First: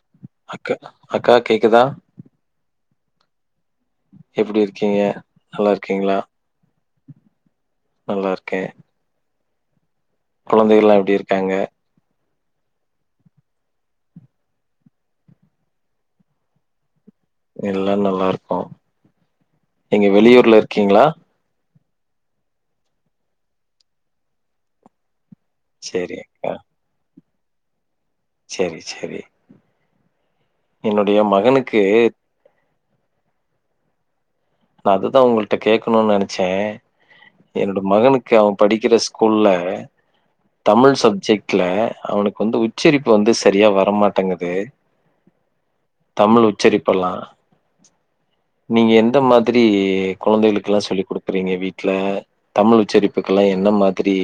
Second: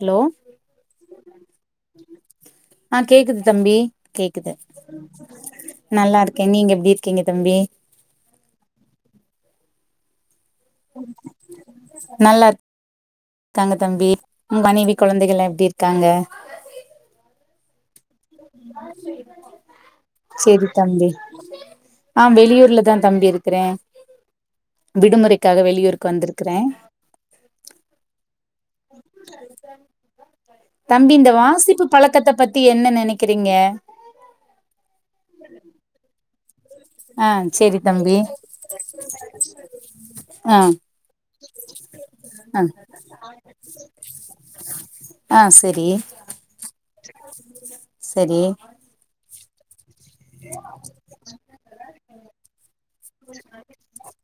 Hello அக்க அக்கா கேக்குதா ஆ கேட்குது தம்பி கேக்குது எப்டி இருக்கீங்க? நல்லா இருக்கே நீங்க எப்டி கேங்க தம்பி நல்லா இருக்கே குழந்தை எல்லா எப்டி இருக்காங்க நல்லர் க்காங்க தம்பி மு மனைவி குழந்தைகள்லா எப்டி இருக்காங்க எல்லா நல்ல பார்க்கோம் நீங்க வெளியூர்ல சேரி இருக்கீங்ளா தம்பி ஆ வெளியூர்லதா தம்பி இருக்ற விடுமுறை க்காக வெளியூருக்கு சேரி வந்திருகுற அக்கா. சேரி சேரி. தம்பி என்னுடைய இந்த மகனுக்கு வாசிப்பு பழக்கத்த பத்தி என்ன நினைக் கிருங்க நா அதுதா உங்கள்ட கேகணு நனைக் சே ஆ என்னோட சேரி தம்பி மகனுக்கு அவ படிக்கிற ஸ்கூல்ல ஆ தமிழ் சப்ஜெக்ட்ல அவுனுக்கு வந்து ஆ உச்சரிப்பு வந்து சரியா வரமாட்டேங்குது ஆ செரி தமிழ் உச்சரிப்பெல்லா செரி நீங்க எந்த மாதி தேரியே கொழந்தைகளுக்கேல்லா சொல்லி் குடுக்குறீங்க வீட்ல தமிழ் உச்சரிப்புக்கெல்லா எந்த மாதிரி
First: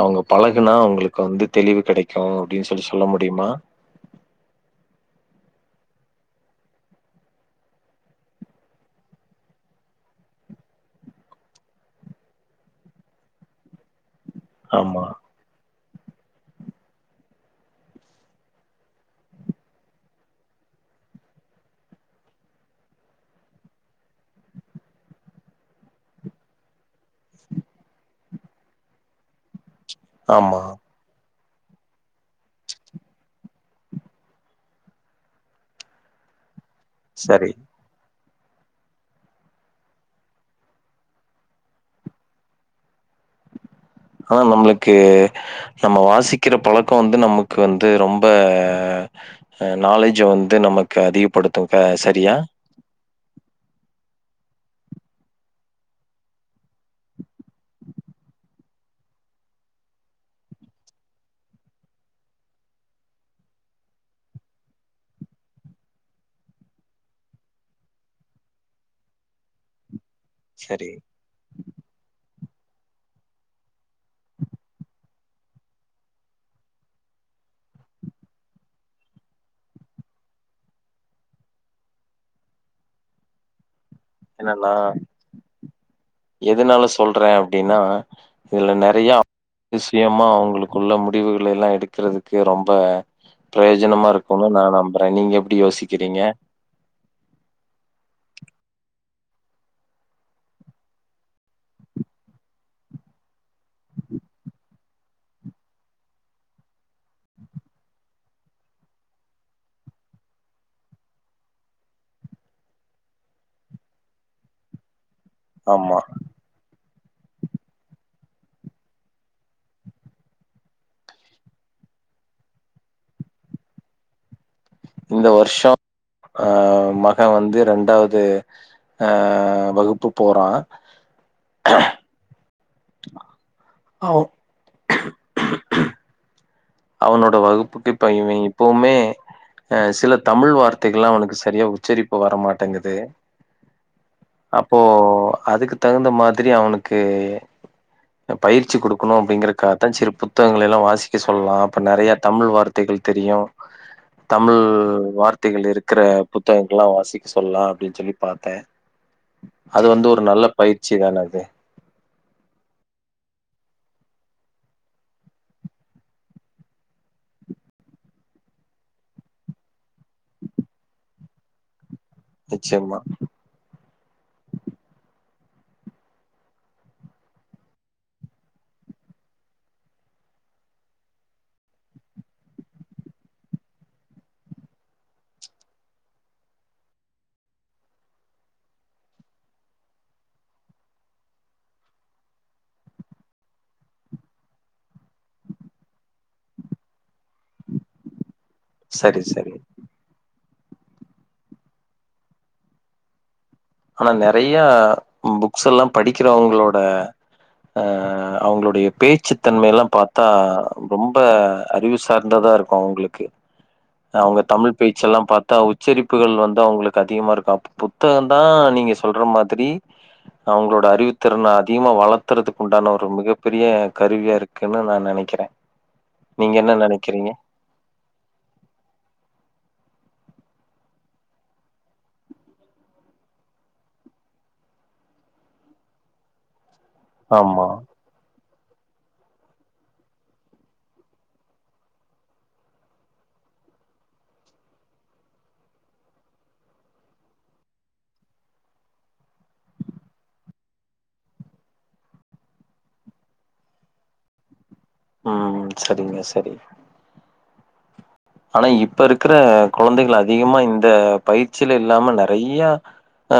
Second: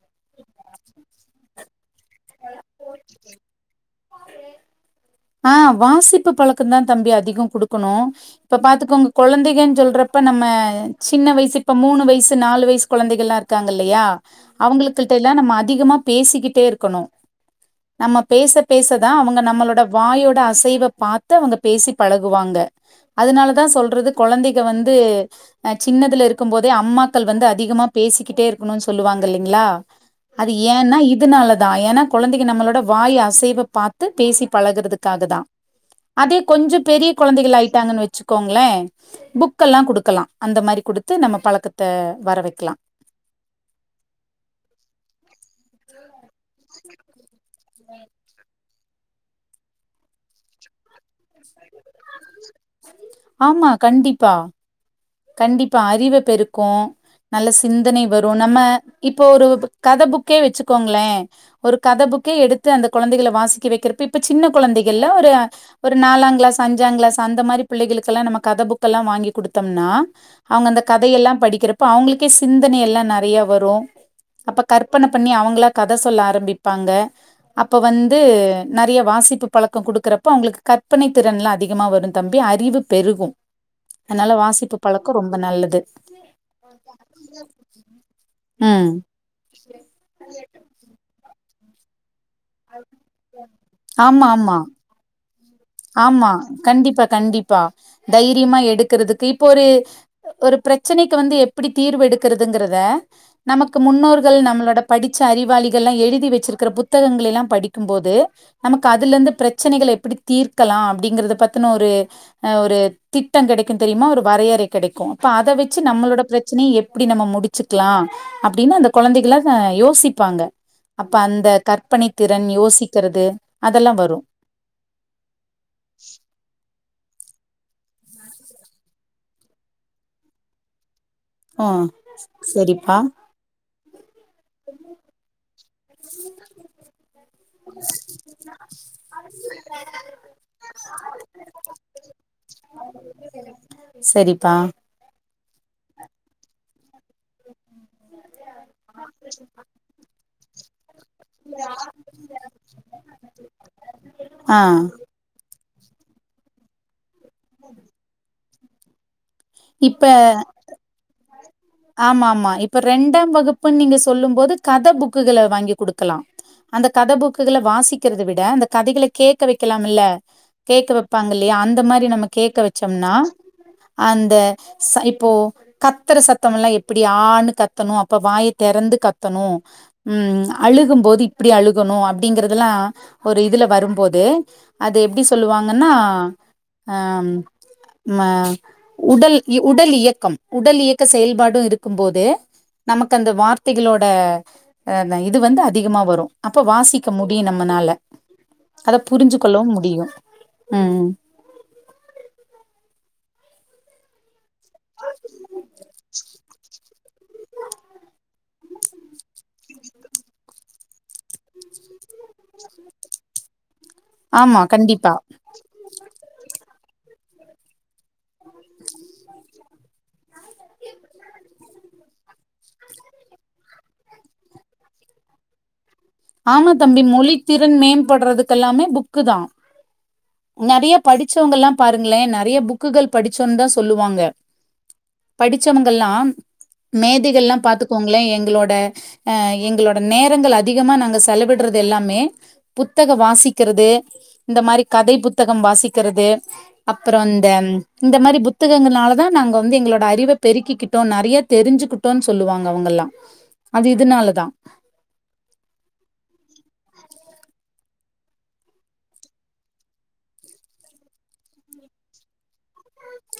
அவுங்க பழகுனா அவுங்களுக்கு வந்து தெளிவு கெடைக்கோ அப்டின் சொல்லி சொல்ல முடியுமா ஆ வாசிப்பு பழக்கோந்தா தம்பி அதிகோ கொடுக்கனோ இப்ப பாத்துக்கோங்க கொழந்தைக சொல்றப்ப நம்ம சின்ன வயசு இப்ப மூணு வயசு நாலு வயசு குழந்தைகள்லா இருக்காங்க இல்லையா ஆமா அவுங்கள்கிட்டல்ல நம்ம அதிகமா பேசிக்கிட்டே இருக்கணு நம்ம பேச பேச தா அவுங்க நம்மளோடப் வாயோட அசைவ பாத்து அவுங்க பேசி பழகுவாங்க அதனாலதா சொல்றது கொழந்தைக வந்து அ சின்னதுல இருக்கும் போதே அம்மாக்கள் வந்து அதிகமா பேசிக்கிட்டே இருக்கணு சொல்லுவாங்க இல்லைங்ளா அது ஆமா ஏன்னா இதுனால தா ஏன்னா கொழந்தைக நம்மளோட வாய் அசைவ பாத்து பேசி பழகுறதுக்காக தா அதே கொஞ்ச பெரிய சரி. கொழந்தைகள் ஆயிட்டாங்கன் வெச்சு க்கோங்ளே புக்கெல்லா குடுக்கலா அந்த மாரி குடுத்து நம்ம பழக்கத்த வர வைக்லா ஆனா நம்மளுக்கு நம்ம வாசிக்கிற பழக்கொ வந்து நமக்கு வந்து ரொம்ப அ நாலேஜ் வந்து நமக்கு அதிகப்படுத் து ப சரியா ஆமா கண்டிப்பா கண்டிப்பா அறிவ பெருக்கோ நல்ல சிந்தனை வரோ நம்ம இப்போ ஒரு கத புக்கே வெச்சுக்கோங்களே ஒரு கத புக்கே எடுத்து அந்த கொழந்தைகள வாசிக்க வெக்கறப்ப இப்ப சின்ன கொழந்தைகள்ல ஒரு ஒரு நாலாங் கிளாஸ் அஞ்சாங் கிளாஸ் அந்த மாரி பிள்ளைகளுக்கெல்லா நம்ம கத புக்கல்லா வாங்கி குடுத்தம்னா அவுங்க அந்த சரி. கதையெல்லா படிக்கிறப்ப அவுங்களுக்கே சிந்தனை எல்லா நெறைய வரு அப்ப கற்பன பண்ணி அவுங்ளா கத சொல்ல ஆரம்பிப்பாங்க அப்ப வந்து நெறைய வாசிப்பு பழக்கொ குடுக்குறப்ப அவுங்களுக்கு கற்பனை திறன்லா அதிகமா வரு தம்பி அறிவு பெருகு அன்னால வாசிப்பு அ பழக்கம் ரொம்ப நல்லது. எதனால சொல்றே அப்டின்னா இதுல ம். நெறைய அதிசயமா அவுங்களுக்குள்ள முடிவுக லையெல்லா எடுக்குறது கு ரொம்ப ஆமா, பிரயோஜனமாருக்குனு ஆமா. நா நம்புற நீங்க எப் ஆமா கண்டிப்பா கண்டிப்பா தை ரியமா எடுக்குறதுக்கு இப்போ ஒரு ஒரு ப்ரச்சனைக்கு வந்து எப்புடி தீர்வு எடுக்குறதுங்கறத நமக்கு முன்னோர்கள் நம்மளோட படிச்ச அறிவாளிகள்லா எழுதி வச்சுருக்குற புத்தகங்களெல்லா படிக்கும்போது நமக்கு அதுலருந்து பிரச்சனைகள எப்டித் தீர்க்கலா அப்டிங்கிறத பத்துன ஒரு அஹ் ஒரு திட்டங் கெடைக்கு தெரியுமா ஒரு வரையறை கெடைக்கு இப்ப அத வச்சு ஆமா. நம்மளோட பிரச்சனை எப் ப்டி நம்ம முடிச்சுக்லா அப்டின்னு அந்த கொழந்தைகள்லா அஹ் யோசிப்பாங்க அப்ப அந்த கற்பனை திறன் யோசிக்கிறது அதெல்லா வரு இந்த வர்ஷோ ஆஹ் ம க வந்து ரெண்டாவ்து ஆஹ் வகுப்பு போறா ஆஹ் செரிப்பா அ ஓ [inaudible] அவனோட வகுப்புக்கு இப்ப இவ இப்பவுமே அஹ் சில தமிழ் வார்த்தைகலா அவனுக்கு சரியா உச்சரிப்பு வரமாட்டெங்குது சரிப்பா அப்போ அதுக்கு தகுந்த மாதிரி அவனுக் கு பயிற்சி குடுக்கணு அப்டிங்கிறக்காக தா செருப்பு புத்தகங்களெல்லா வாசி க்க சொல்லா அப்ப நெறைய தமிழ் வார்த்தைகள் தெரியு ஆ தமிழ் வார்த்தைகள் இருக் க்கிற புத்தகங்கள்லா வாசிக் சொல்லா அப்டின் சொல்லி பாத்தே அது வந்து ஒரு இப்ப நல்ல பயிற்சி தான அது ஆமா ஆமா இப்ப ரெண்டாம் வகுப்புன் நீங்க சொல்லும் போது கத புக்குகள வாங்கி குடுக்கலா அந்த கத புக்குகள வாசிக்கிறத விட அந்த கதைகள கேக்க வைக்கலா முல்ல கேக்க வெப் பாங்க இல்லயா அந்த மாரி நம் ம்ம் கேக்க நிச்சயமா வெச்சம்னா அந்த ச இப்போ கத்துர சத் தம்லா எப்டி ஆணு கத்தணு அப்ப வாய தெறந்து கத்தணு உம் அழுகும்போது இப்டி அழுகணு அப்டிங்கிறதுலா ஒரு இதுல வரும்போது அது எப்டி சொல்லுவாங்கனா ஆம் ம உடல் இ உடல் இயக்கம் உடல் இயக் க செயல்பாடு இருக்கும் போது நமக்கு அந்த வார்த்தைகளோட அஹ் இது வந்து அதிகமா வரு அப்ப வாசிக்க முடியு நம்மனால அத சரி புரிஞ்சு சரி கொள்ளவு முடியு உம் ஆனா நெறையா புக்ஸெல்லா படிக்கிறவ்ங்களோட அஹ் அவ்ங்களுடைய பேச்சு தன்மைலா பாத்தா ரொம்ப அறிவு சார்ந்ததா இருக்கு அவ்ங்ளுக்கு அஹ் அவ்ங்க ஆமாம் தமிழ் கண்டிப்பா பேச்செல்லா பாத்தா உச்சரிப் புகள் வந்து அவ்ங்களுக்கு அதிகமாக இருக்கு அப்ப புத்தகந் தா நீங்க சொல்ற மாதிரி அவ்ங்ளோட அறிவுத்திறனா அதிகமா வளர்த்துறத்துக்கு உண்டான ஒரு மிகப்பெரிய கருவியா இருக்குனு நா நெனைக்கிறே ஆமா தம்பி மொழி திறன் மேம்படுறதுக்கெல்லாமே புக்கு தான் நிறைய படிச்சவங்க எல்லாம் பாருங்களேன் நிறைய புக்குகள் படிச்சோன்னு தான் சொல்லுவாங்க படிச்சவங்கெல்லாம் மேதைகள் எல்லாம் ஆமா பாத்துக்கோங்களேன் எங்களோட ஆ எங்களோட நேரங்கள் அதிக அதிகமா நாங்க செலவிடுறது எல்லாமே புத்தகம் வாசிக்கிறது இந்த மாதிரி கதை புத்தகம் வாசிக்கிறது அப்புறம் இந்த இந்த மாதிரி புத்தகங்களாலதான் நாங்க வந்து எங்களோட அறிவை பெருக்கிக்கிட்டோம் நிறைய தெரிஞ்சுக்கிட்டோம் சொல்லுவாங்க அவங்கல்லாம் அது இதனாலதான் ம் சரிங்க சரி ஆனா இப்ப இருக்கிற குழந்தைகள் அதிகமா இந்த பயிற்சில இல்லாம நிறைய அ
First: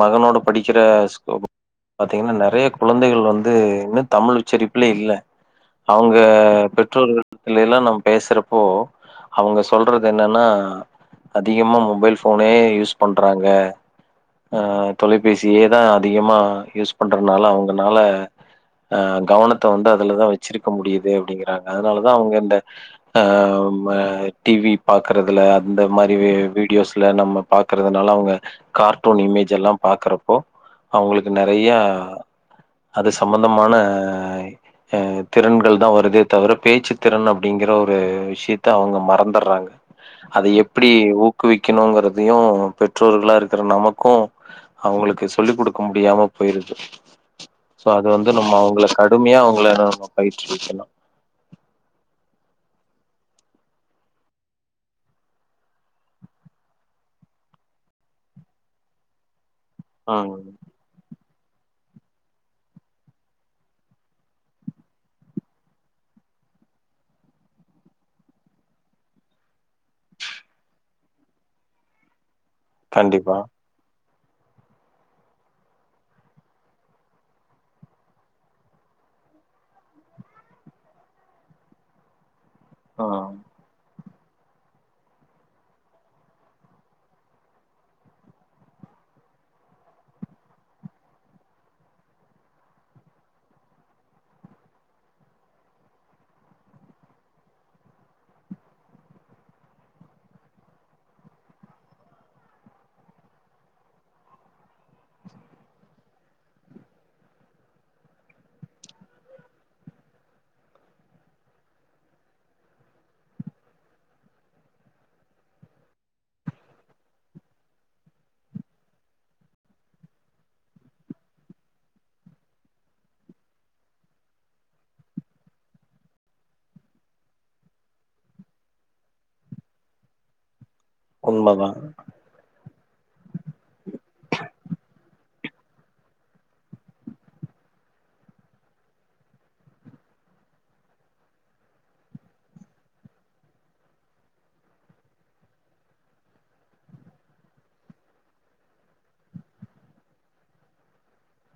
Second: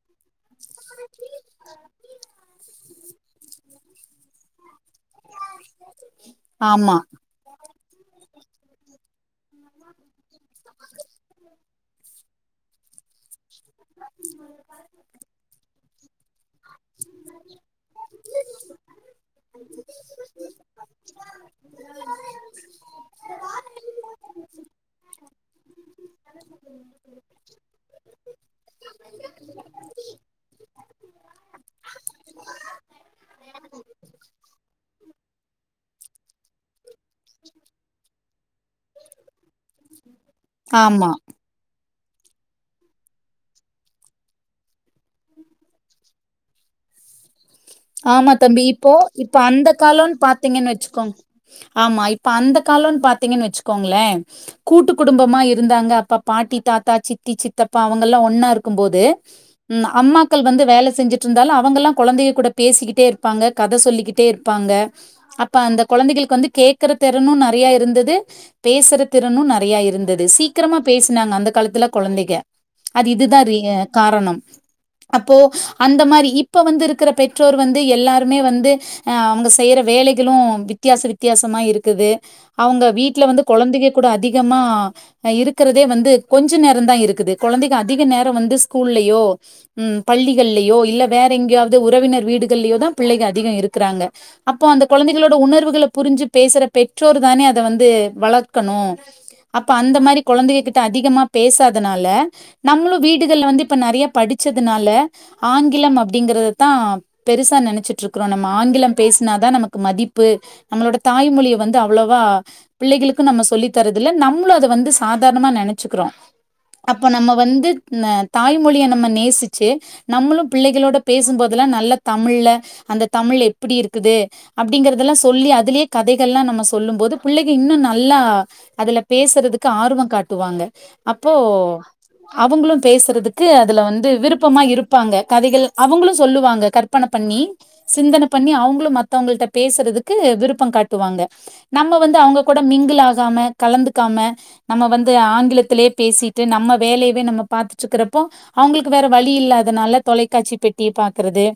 மகனோட படிக்கிற ஸ்கோப் பாத்தீங்கன்னா நிறை நிறைய குழந்தைகள் வந்து இன்னும் தமிழ் உச்சரிப்புலேயே இல்ல அவுங்க ஆமா பெற்றோர்களிடத்தில எல்லாம் நம் பேசறப்போ அவங்க சொல்றது என்னன்னா அதிகமா மொபைல் போனே யூஸ் பண்றாங்க ஆ தொலைபேசியேதான் அதிகமா யூஸ் பண்றதுனால அவங்க அதனால கவனத்தை வந்து அதுலதான் வச்சிருக்க முடியுது அப்படிங்கறாங்க அதனாலதான் அவங்க இந்த ஆ டிவி பார்குறதுல அந்த மாதிரி வீடியோஸ்ல நம்ம பார்க்கறதுனால அவங்க கார்ட்டூன் இமேஜ் எல்லாம் பார்க்கறப்போ அவங்களுக்கு நிறைய அது சம்பந்தமான அ திறன்கள் தான் வருதே தவிர பேச்சு திறன் அப்படிங்கிற ஒரு விஷயத்தை த அவங்க மறந்துடுறாங்க அத எப்படி ஆமா ஊக்குவிக் க்கணுங்கிறதையும் பெற்றோர்களா இருக்கிற நமக்கும் அவங்களுக்கு சொல்லிக் கொடுக்க முடியாம போயிருது சோ அது வந்து ஆமா நம்ம தம்பி அவங்கள இப்போ இப்ப கடுமையா அந்த அவங்கள நம்ம காலம்னு பாத்தீங்கன்னு பயிற்றுவிக்கணு வச்சுக்கோங்க ஆமா இப்ப அந்த காலன்னு பாத்தீங்கன்னு வச்சுக்கோங்களே கூட்டு குடும்பமா இருந்தாங்க அப்பா பாட்டி தாத்தா சித்தி சித்தப்பா அவங்க எல்லாம் ஒன்னா இருக்கும்போது ம் அம்மாக்கள் வந்து வேல செஞ்சுட்டு இருந்தால் அவங்கல்லா குழந்தை கூட பேசிக்கிட்டே இருப்பாங்க கத சொல்லிக்கிட்டே இருப்பாங்க அப்ப அந்த குழந்தைகளுக்கு வந்து கேட்கற திறனும் நிறைய இருந்தது பேசுற திறனும் நிறைய இருந்தது சீக்கிரமா பேசினாங்க அந்த காலத்துல குழந்தெங்க அது கண்டிப்பா இதுதா ரி காரணம் அப்போ அந்த மாதிரி இப்ப வந்து இருக்கிற பெ ற்றோர் வந்து எல்லாருமே வந்து அ அவங்க செய்யற வேலைகளும் வித்தியாச வித்தியாசமா இருக்குது அவங்க வீட்டுல ம் வந்து குழந்தைக கூட அதிகமா இருக்கிறதே வந்து கொஞ்ச நேரம் தா இருக்குது குழந்தை அதிக நேரம் வந்து ஸ்கூல்லயோ பள்ளிகள்லயோ இல்ல வேற எங்கேயாவது உறவினர் வீடுகள்யோ தா பிள்ளைக அதிகம் இருக்கிறாங்க அப்போ அந்த குழந்தைகளோட உணர்வுகள புரிஞ்சு பேசுற பெற்றோர் தானே அத வந்து வளர்க்கணும் அப்ப அந்த மாரி குழந்தைக கிட்ட அதிகமா பேசாதனால நம்மளும் வீடுகள்ல வந்து இப்ப நிறைய படிச்சதுனால ஆங்கிலம் அப்படிங்கறத தா பெருசா நினைச்சிட்டு இருக்கிறோம் நம்ம ஆங்கிலம் பேசினாதா நமக்கு மதிப்பு நம்மளோட தாய்மொழிய வந்து அவ்வளோவா பிள்ளைகளுக்கு நம்ம சொல்லி தரது இல்ல நம்மளும் அத வந்து சாதாரணமா நினைச்சுக்கிறோம் அப்போ நம்ம வந்து தாய்மொழிய நம்ம நேசிச்சு நம்மளும் பிள்ளைகளோட பேசும்போதெல்லாம் நல்ல தமிழ்ல அந்த தமிழ் எப்படி இருக்குது அப்படிங்கறதெல்லா சொல்லி அதுலயே கதைகள்லா நம்ம சொல்லும் போது பிள்ளைங்க இன்னும் நல்லா அதுல பேசுறதுக்கு ஆர்வம் காட்டுவாங்க அப்போ உண்மதா அவங்களும் பேசுறதுக்கு அதுல வந்து விருப்பமா இருப்பாங்க கதைகள் அவங்களும் சொல்லுவாங்க கருத்து கற்பனை பண்ணி சிந்தனை பண்ணி அவங்களும் மத்தவங்கள்ட பேசுறதுக்கு விருப்பம் காட்டுவாங்க நம்ம வந்து அவங்க கூட மிங்கல் ஆகாம கலந்துக்காம நம்ம வந்து ஆங்கிலத்திலேயே பேசிட்டு நம்ம வேலையவே நம்ம பார்த்துட்டு இருக்கிறப்போ அவங்களுக்கு வேற வழி இல்லாதனால தொலைக்காட்சி பெட்டிய பாக்குறது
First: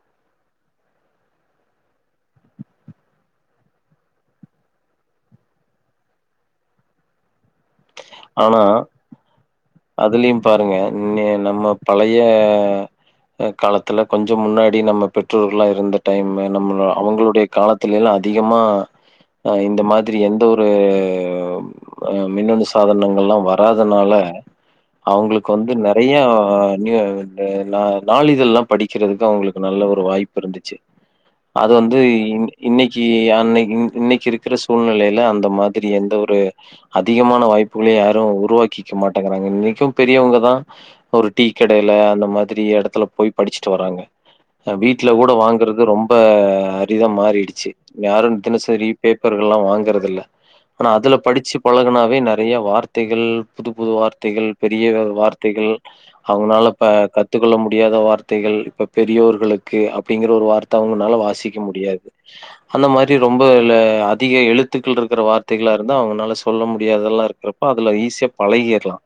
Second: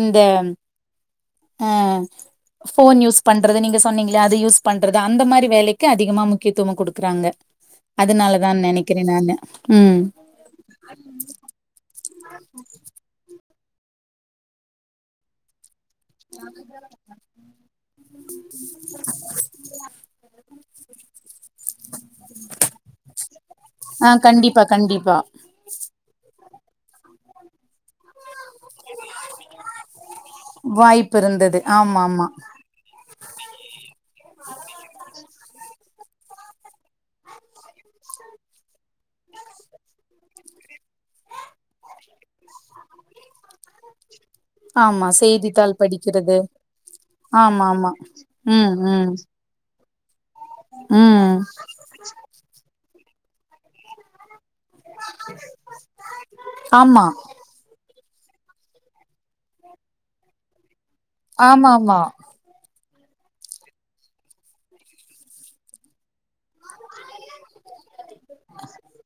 இந்த அ போன் யூஸ் பண்றது நீங்க சொன்னீங்களே அது யூஸ் பண்றது அந்த மாதிரி வேலைக்கு அதிகமா முக்கியத்துவம் கொடுக்குறாங்க அதனாலதான் நினைக்கிறேன் நானு ம் அதுலயும் பாருங்க நம்ம பழக்கி ய காலத்துல கொஞ்சம் முன்னாடி நம்ம பெற்றோர்கள்ல்லாம் இருந்து டைம் நம்ம அவங்களுடைய காலத்துல எல்லாம் அதிகமா ஆ இந்த மாதிரி எந்த ஒரு ஒரு ஆ மின்னணு சாதனங்கள் எல்லாம் ஆ வராதனால கண்டிப்பா கண்டிப்பா அவங்களுக்கு வந்து நறைய நா என்ன நாலு இதல்லாம் படிக்கிறதுக்கு அவங்களுக்கு நல்ல ஒரு வாய்ப்பு இருந்துச்சு வாய்ப்பு இருந்தது அது வந்து ஆமா ஆமா இன்னைக்கு இன்னைக்கு இருக்கிற சூழ்நிலையில அந்த மாதிரி எந்த ஒரு அதிகமான வாய்ப்புகளையும் யாரும் உருவாக்கிக்க மாட் கக்கறாங்க இன்னைக்கும் பெரியவங்கதான் ஒரு டீ கடையில அந்த மாதிரி எடத்துல போய் படிச்சுட்டு வராங்க ஆமா வீட்ல கூட செய்தித்தாள் வாங்குறது ரொம்ப படிக்கிறது அரிதா ஆமா மாறிடுச்சு ஆமா யாரும் ம் தினசரி ம் பேப்பர்கள் எல்லாம் வாங்கறது இல்ல ஆனா அதுல ம் படிச்சு பழகுனாவே நறையா வார்த் தைகள் புது புது வார்த்தைகள் பெரிய வார்த்தைகள் அவனால ப ஆமா கத்துக்கொள்ள முடியாத வார்த்தை ர்த்தைகள் இப்ப பெரியோர்களுக்கு அப்படிங்கிற ஒரு வார்த்தை த்தவங்கனால வாசிக்க ஆமா ஆமா முடியாது அந்த மாரி ரொம்ப அதிக எழுத்துக்கள் இருக்கிற வார்த்தைகளா இருந்தா அவங்கனால சொல்ல முடியாதெல்லாம் இருக்கிறப்போ அதுல ஈசிய வெலங்கிர்லாம்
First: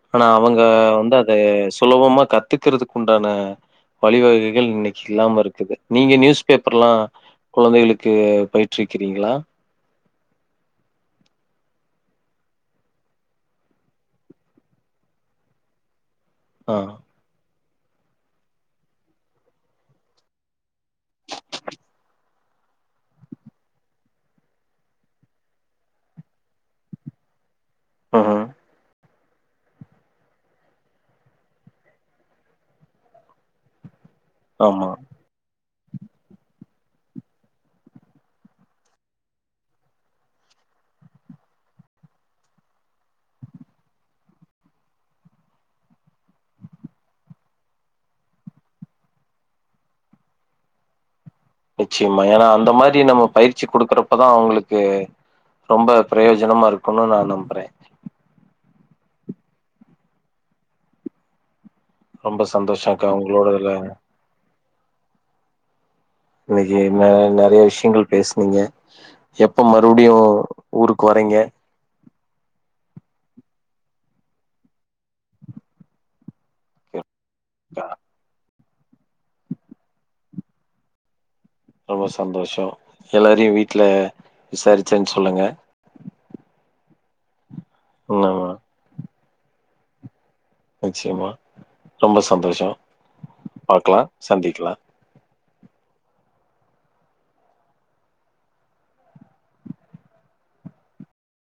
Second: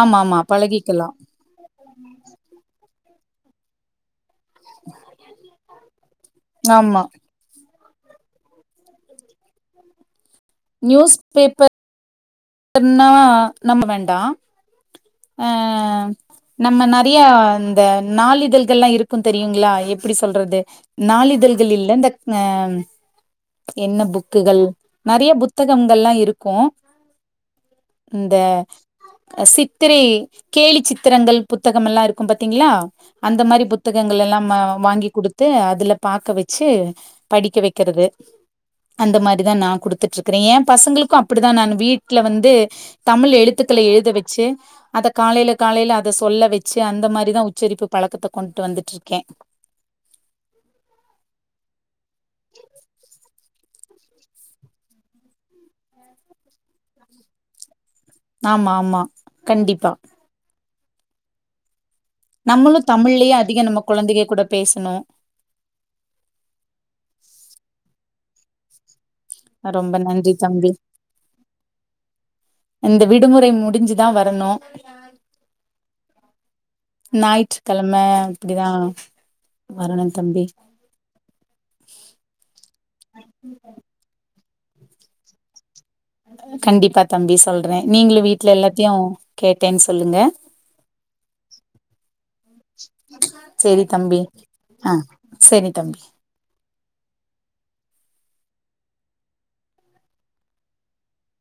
ஆமா ஆனா ஆமா அவங்க அந்த பழகிக்கலா வந்து அத சுலபமா கத்துக்கரது அதுக்கு உண்டான வழிவக ல் இன்னைக்கு இல்லாமல் இருக்குது நீங்க நியூஸ் பேப்பர் எல்லாம் ஆமா குழந்தைகளுக்கு க்கு பயிற்று ருக்கிறீங்களா நியூஸ் பேப்பர் னாவா நம்ம வேண்டாம் ஆ ஆ. நம்ம நறையா இந்த நாளிதழ்கள் எல்லாம் இருக்கும் தெரியுங்களா எப்படி சொல்றது நாளிதழ்கள் இல்ல இந்த ஆ என்ன புக்குகள் நிறைய புத்தகங்கள்ல்லாம் இருக்கும் இந்த ம்ஹ்ம். அசி பத்திரை கேலி சித்திரங்கள் புத்தகம் எல்லாம் இருக்கும் பாத்தீங்களா அந்த மாதிரி புத்தக ங்காளல்லாம் ஆமா. வாங்கி கொடுத்து அதுல பாக்க வச்சு படிக்க வைக்கிறது அந்த மாரிதான் நான் கொடுத்துட்டு இருக்கிறேன் என் பசங்களுக்கும் அப்படிதான் நான் வீட்ல வந்து தமிழ் எழுத்துக்களை எழுத வச்சு அத காலையில காலையில அத சொல்ல வச்சு அந்த மாரிதான் உச்சரிப்பு பழக்கத்தை கொண்ட்டு வந்துட்டு இருக்கேன் நிச்சயமா ஏன்னா அந்த மாதிரி நம்ம பயிற்சி குடுக்குறப்பதான் அவங்களுக்கு ரொம்ப பிரயோஜனமா இருக்குன்னு நான் நம்புறேன் ஆமா ஆமா கண்டிப்பா ரொம்ப நம்மளும் சந்தோஷக்கா தமிழ்லயே அதிகம் உங்களோடதுல நம்ம குழந்தைக கூட பேசணும் இன்னைக்கு ந நிறைய விஷயங்கள் பேசுனீங்க எப்ப ரொம்ப மறுபடியும் நன்றி தம்பி ஊருக்கு வரீங்க இந்த விடுமுறை முடிஞ்சுதான் வரணும் அக்கா ஞாயிற்றுக்கிழமை அப்படிதான் வரணும் தம்பி ரொம்ப சந்தோஷம் எல்லாரையும் வீட்டுல விசாரிச்சேன்னு சொல்லுங்க கண்டிப்பா தம்பி சொல் றேன் நநீங்களு ம் வீட்டு்ல எல்லாத்தையு கேட்டேன் சொல்லுங்க நிச்சமா ரொம்ப சந்தோஷொ பாக்லா சந்திகிலா செரி தம்பி